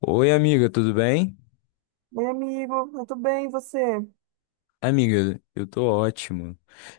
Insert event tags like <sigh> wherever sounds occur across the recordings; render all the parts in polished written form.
Oi, amiga, tudo bem? Oi, amigo, eu tô bem, e você? Amiga, eu tô ótimo.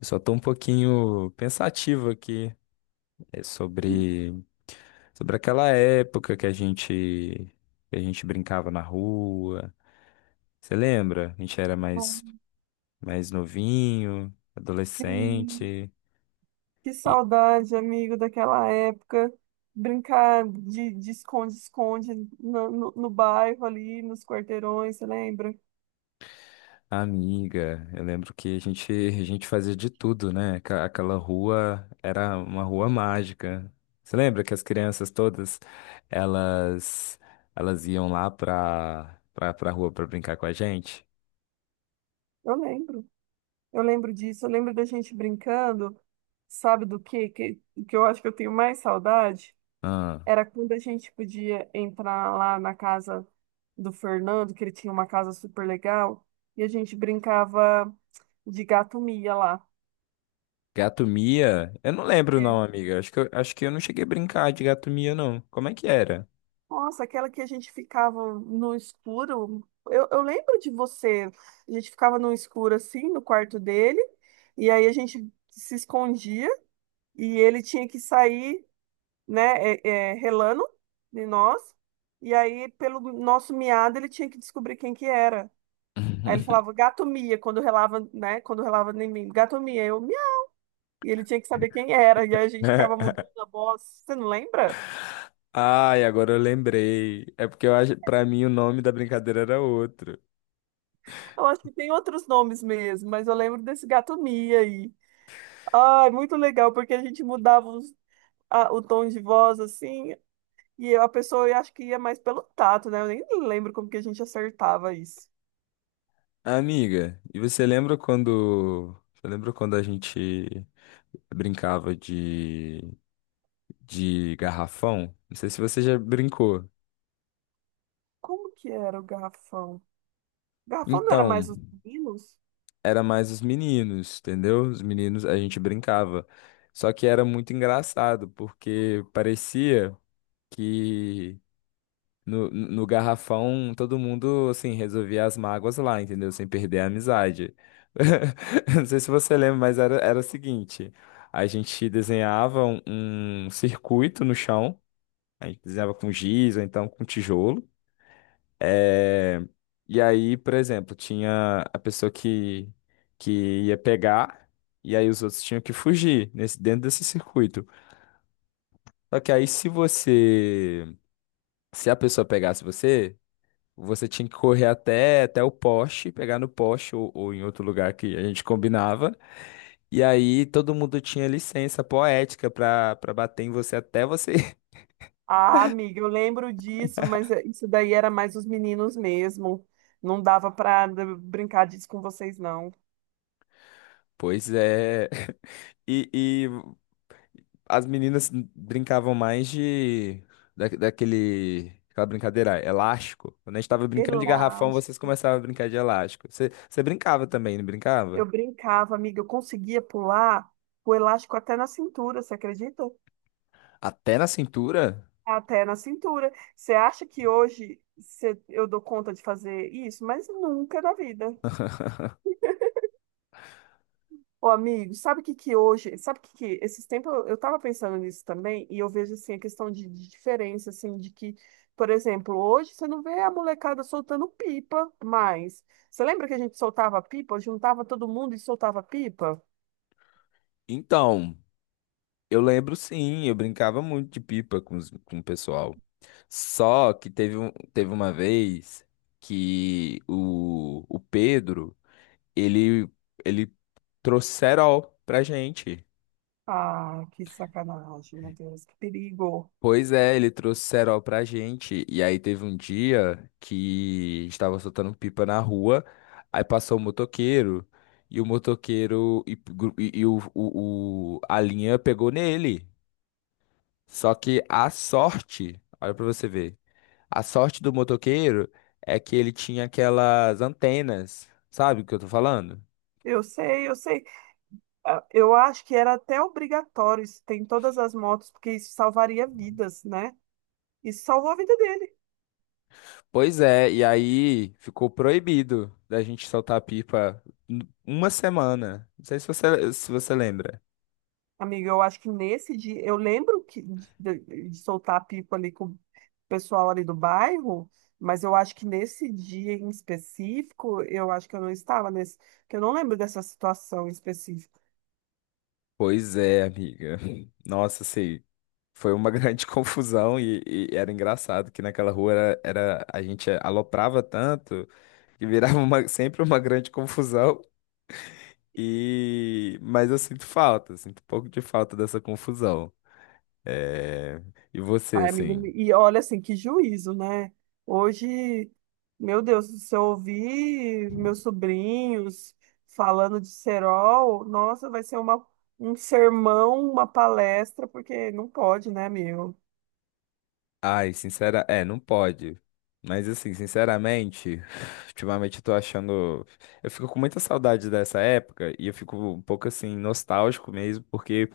Eu só tô um pouquinho pensativo aqui sobre sobre aquela época que a gente brincava na rua. Você lembra? A gente era Bom. Mais novinho, Sim. adolescente. Que saudade, amigo, daquela época. Brincar de esconde-esconde no bairro ali, nos quarteirões, você lembra? Amiga, eu lembro que a gente, <laughs> a gente fazia de tudo, né? Aquela rua era uma rua mágica. Você lembra que as crianças todas, elas, elas iam lá pra rua pra brincar com a gente? Eu lembro, eu lembro disso, eu lembro da gente brincando, sabe do quê? Que eu acho que eu tenho mais saudade? Ah, Era quando a gente podia entrar lá na casa do Fernando, que ele tinha uma casa super legal, e a gente brincava de gato mia lá. gato Mia? Eu não lembro É. não, amiga. Acho que eu não cheguei a brincar de gato Mia, não. Como é que era? Nossa, aquela que a gente ficava no escuro. Eu lembro de você. A gente ficava no escuro assim, no quarto dele, e aí a gente se escondia e ele tinha que sair, né, relando de nós. E aí, pelo nosso miado, ele tinha que descobrir quem que era. Aí ele <laughs> falava, gato mia, quando relava, né? Quando relava em mim, gato mia, eu mia. E ele tinha que saber quem era, e aí a gente ficava mudando a voz. Você não lembra? Ai, agora eu lembrei. É porque eu acho, para mim o nome da brincadeira era outro. Eu acho que tem outros nomes mesmo, mas eu lembro desse gato mia aí. Ai, muito legal, porque a gente mudava o tom de voz assim. E a pessoa eu acho que ia mais pelo tato, né? Eu nem lembro como que a gente acertava isso. Amiga, e você lembra quando. Você lembra quando a gente brincava de garrafão? Não sei se você já brincou. Como que era o garrafão? Garrafão não era Então, mais os meninos? era mais os meninos, entendeu? Os meninos a gente brincava. Só que era muito engraçado, porque parecia. Que no garrafão, todo mundo, assim, resolvia as mágoas lá, entendeu? Sem perder a amizade. <laughs> Não sei se você lembra, mas era o seguinte: a gente desenhava um circuito no chão, a gente desenhava com giz ou então com tijolo. É, E aí, por exemplo, tinha a pessoa que ia pegar, e aí os outros tinham que fugir dentro desse circuito. Só que aí, se você. Se a pessoa pegasse você, você tinha que correr até o poste, pegar no poste ou em outro lugar que a gente combinava. E aí todo mundo tinha licença poética pra bater em você até você. <laughs> Ah, amiga, eu lembro disso, mas isso daí era mais os meninos mesmo. Não dava pra brincar disso com vocês, não. Pois é. <laughs> E as meninas brincavam mais de daquele aquela brincadeira elástico. Quando a gente tava brincando de garrafão, Relaxa. vocês começavam a brincar de elástico. Você brincava também, não brincava? Eu brincava, amiga, eu conseguia pular o elástico até na cintura, você acredita? Até na cintura? Até na cintura. Você acha que hoje eu dou conta de fazer isso? Mas nunca na vida. Ô, amigo, sabe o que que hoje, sabe o que que, esses tempos eu tava pensando nisso também, e eu vejo, assim, a questão de diferença, assim, de que, por exemplo, hoje você não vê a molecada soltando pipa mais. Você lembra que a gente soltava pipa, juntava todo mundo e soltava pipa? Então. Eu lembro sim, eu brincava muito de pipa com o pessoal. Só que teve uma vez que o Pedro, ele, ele trouxe cerol pra gente. Ah, que sacanagem, meu Deus, que perigo. Pois é, ele trouxe cerol pra gente. E aí teve um dia que estava soltando pipa na rua, aí passou o motoqueiro e, gru- e o- a linha pegou nele. Só que a sorte, olha pra você ver. A sorte do motoqueiro é que ele tinha aquelas antenas, sabe o que eu tô falando? Eu sei, eu sei. Ah, eu acho que era até obrigatório isso ter em todas as motos, porque isso salvaria vidas, né? Isso salvou a vida dele. Pois é, e aí ficou proibido da gente soltar pipa uma semana. Não sei se você lembra. Amiga, eu acho que nesse dia, eu lembro que de soltar a pipa ali com o pessoal ali do bairro, mas eu acho que nesse dia em específico, eu acho que eu não estava nesse, que eu não lembro dessa situação específica. Pois é, amiga. <laughs> Nossa, sei. Foi uma <laughs> grande confusão e era engraçado que naquela rua a gente aloprava tanto que virava sempre uma grande confusão. E mas eu sinto falta, sinto um pouco de falta dessa confusão. É, E você, Ai, amiga, assim? e olha assim, que juízo, né? Hoje, meu Deus, se eu ouvir meus sobrinhos falando de cerol, nossa, vai ser uma, um sermão, uma palestra, porque não pode, né, meu? Ai, sincera... É, não pode. Mas, assim, sinceramente, <laughs> <sighs> ultimamente eu tô achando... Eu fico com muita saudade dessa época e eu fico um pouco, assim, nostálgico mesmo, porque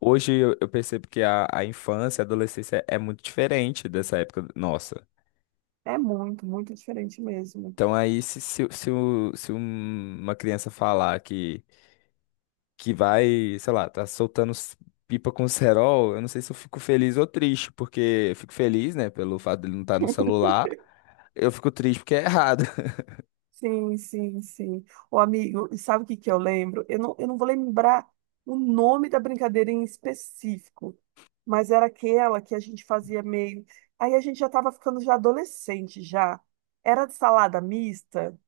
hoje eu percebo que a infância, a adolescência é muito diferente dessa época nossa. É muito, muito diferente mesmo. Então aí, se, o- se um- uma criança falar que vai, sei lá, tá soltando pipa com cerol, eu não sei se eu fico feliz ou triste, porque eu fico feliz, né, pelo fato dele não estar no celular. Eu fico triste porque é errado. <laughs> Sim, sim, sim. O amigo, e sabe o que que eu lembro? Eu não vou lembrar o nome da brincadeira em específico, mas era aquela que a gente fazia meio. Aí a gente já estava ficando já adolescente já. Era de salada mista?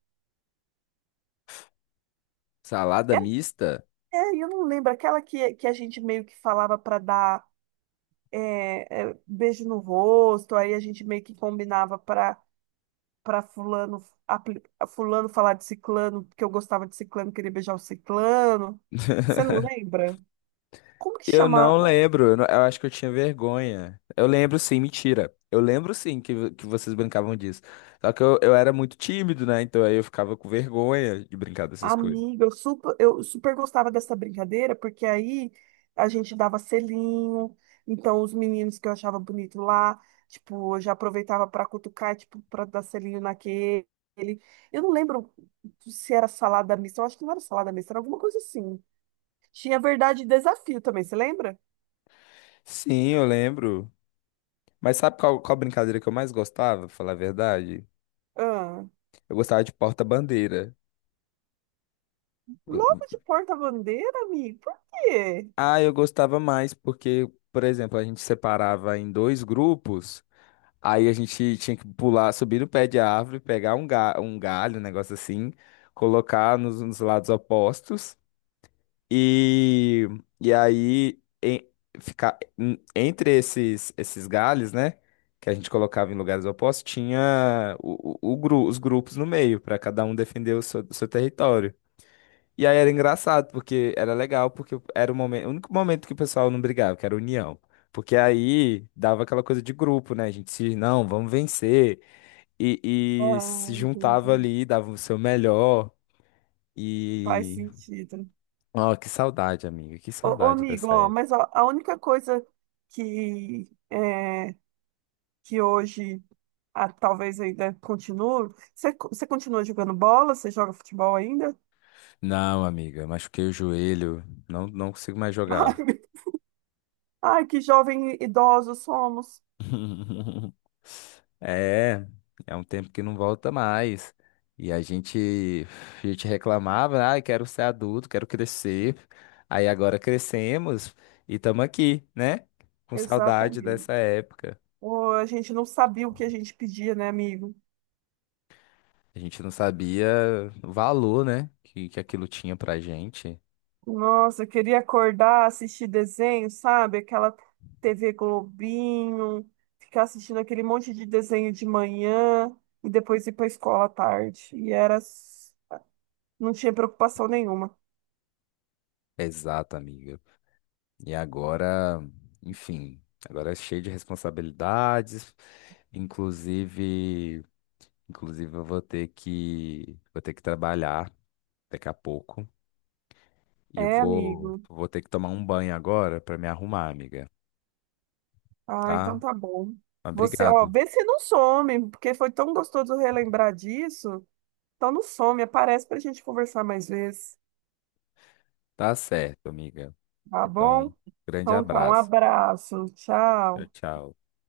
Salada É, mista? é, eu não lembro. Aquela que a gente meio que falava para dar beijo no rosto, aí a gente meio que combinava para fulano, fulano falar de ciclano, que eu gostava de ciclano, queria beijar o ciclano. Você não <laughs> lembra? Como que Eu chama não lembro, eu, não- eu acho que eu tinha vergonha. Eu lembro sim, mentira. Eu lembro sim que vocês brincavam disso. Só que eu era muito tímido, né? Então aí eu ficava com vergonha de brincar a dessas coisas. amiga? Eu super gostava dessa brincadeira, porque aí a gente dava selinho, então os meninos que eu achava bonito lá, tipo, eu já aproveitava para cutucar, tipo, para dar selinho naquele. Eu não lembro se era salada mista, eu acho que não era salada mista, era alguma coisa assim. Tinha verdade e desafio também, você lembra? Sim, eu lembro. Mas sabe qual brincadeira que eu mais gostava, pra falar a verdade? Eu gostava de porta-bandeira. Logo de porta-bandeira, amigo? Por quê? Ah, eu gostava mais porque, por exemplo, a gente separava em dois grupos, aí a gente tinha que pular, subir no pé de árvore, pegar um galho, um negócio assim, colocar nos lados opostos e, e aí em- ficar entre esses galhos, né? Que a gente colocava em lugares opostos, tinha os grupos no meio, para cada um defender o seu território. E aí era engraçado, porque era legal, porque era o momento, o único momento que o pessoal não brigava, que era a união. Porque aí dava aquela coisa de grupo, né? A gente se, não, vamos vencer. E se Ah, juntava entendi. ali, dava o seu melhor. Faz E. sentido. Ó, que saudade, amiga, que Ô, ô, saudade amigo, dessa ó, mas época. ó, a única coisa que é, que hoje ah, talvez ainda continue. Você, você continua jogando bola? Você joga futebol ainda? Não, amiga, machuquei o joelho, não consigo mais <laughs> Ai, jogar. Ai, que jovem idosos somos. <laughs> É, é um tempo que não volta mais. E a gente, a gente reclamava, ah, quero ser adulto, quero crescer. Aí agora crescemos e estamos aqui, né? Com saudade Exatamente. dessa época. Ô, a gente não sabia o que a gente pedia, né, amigo? A gente não sabia o valor, né? Que aquilo tinha pra gente. Nossa, eu queria acordar, assistir desenho, sabe? Aquela TV Globinho, ficar assistindo aquele monte de desenho de manhã e depois ir para a escola à tarde. E era, não tinha preocupação nenhuma. Exato, amiga. E agora, enfim, agora é cheio de responsabilidades, inclusive. Inclusive, eu vou ter que trabalhar daqui a pouco. E eu É, amigo, vou ter que tomar um banho agora para me arrumar, amiga. ah, então Tá? tá bom. Você, ó, Obrigado. vê se não some, porque foi tão gostoso relembrar disso. Então não some, aparece pra gente conversar mais vezes, Tá certo, amiga. tá bom? Então, grande Então tá, um abraço. abraço, Tchau, tchau. tchau.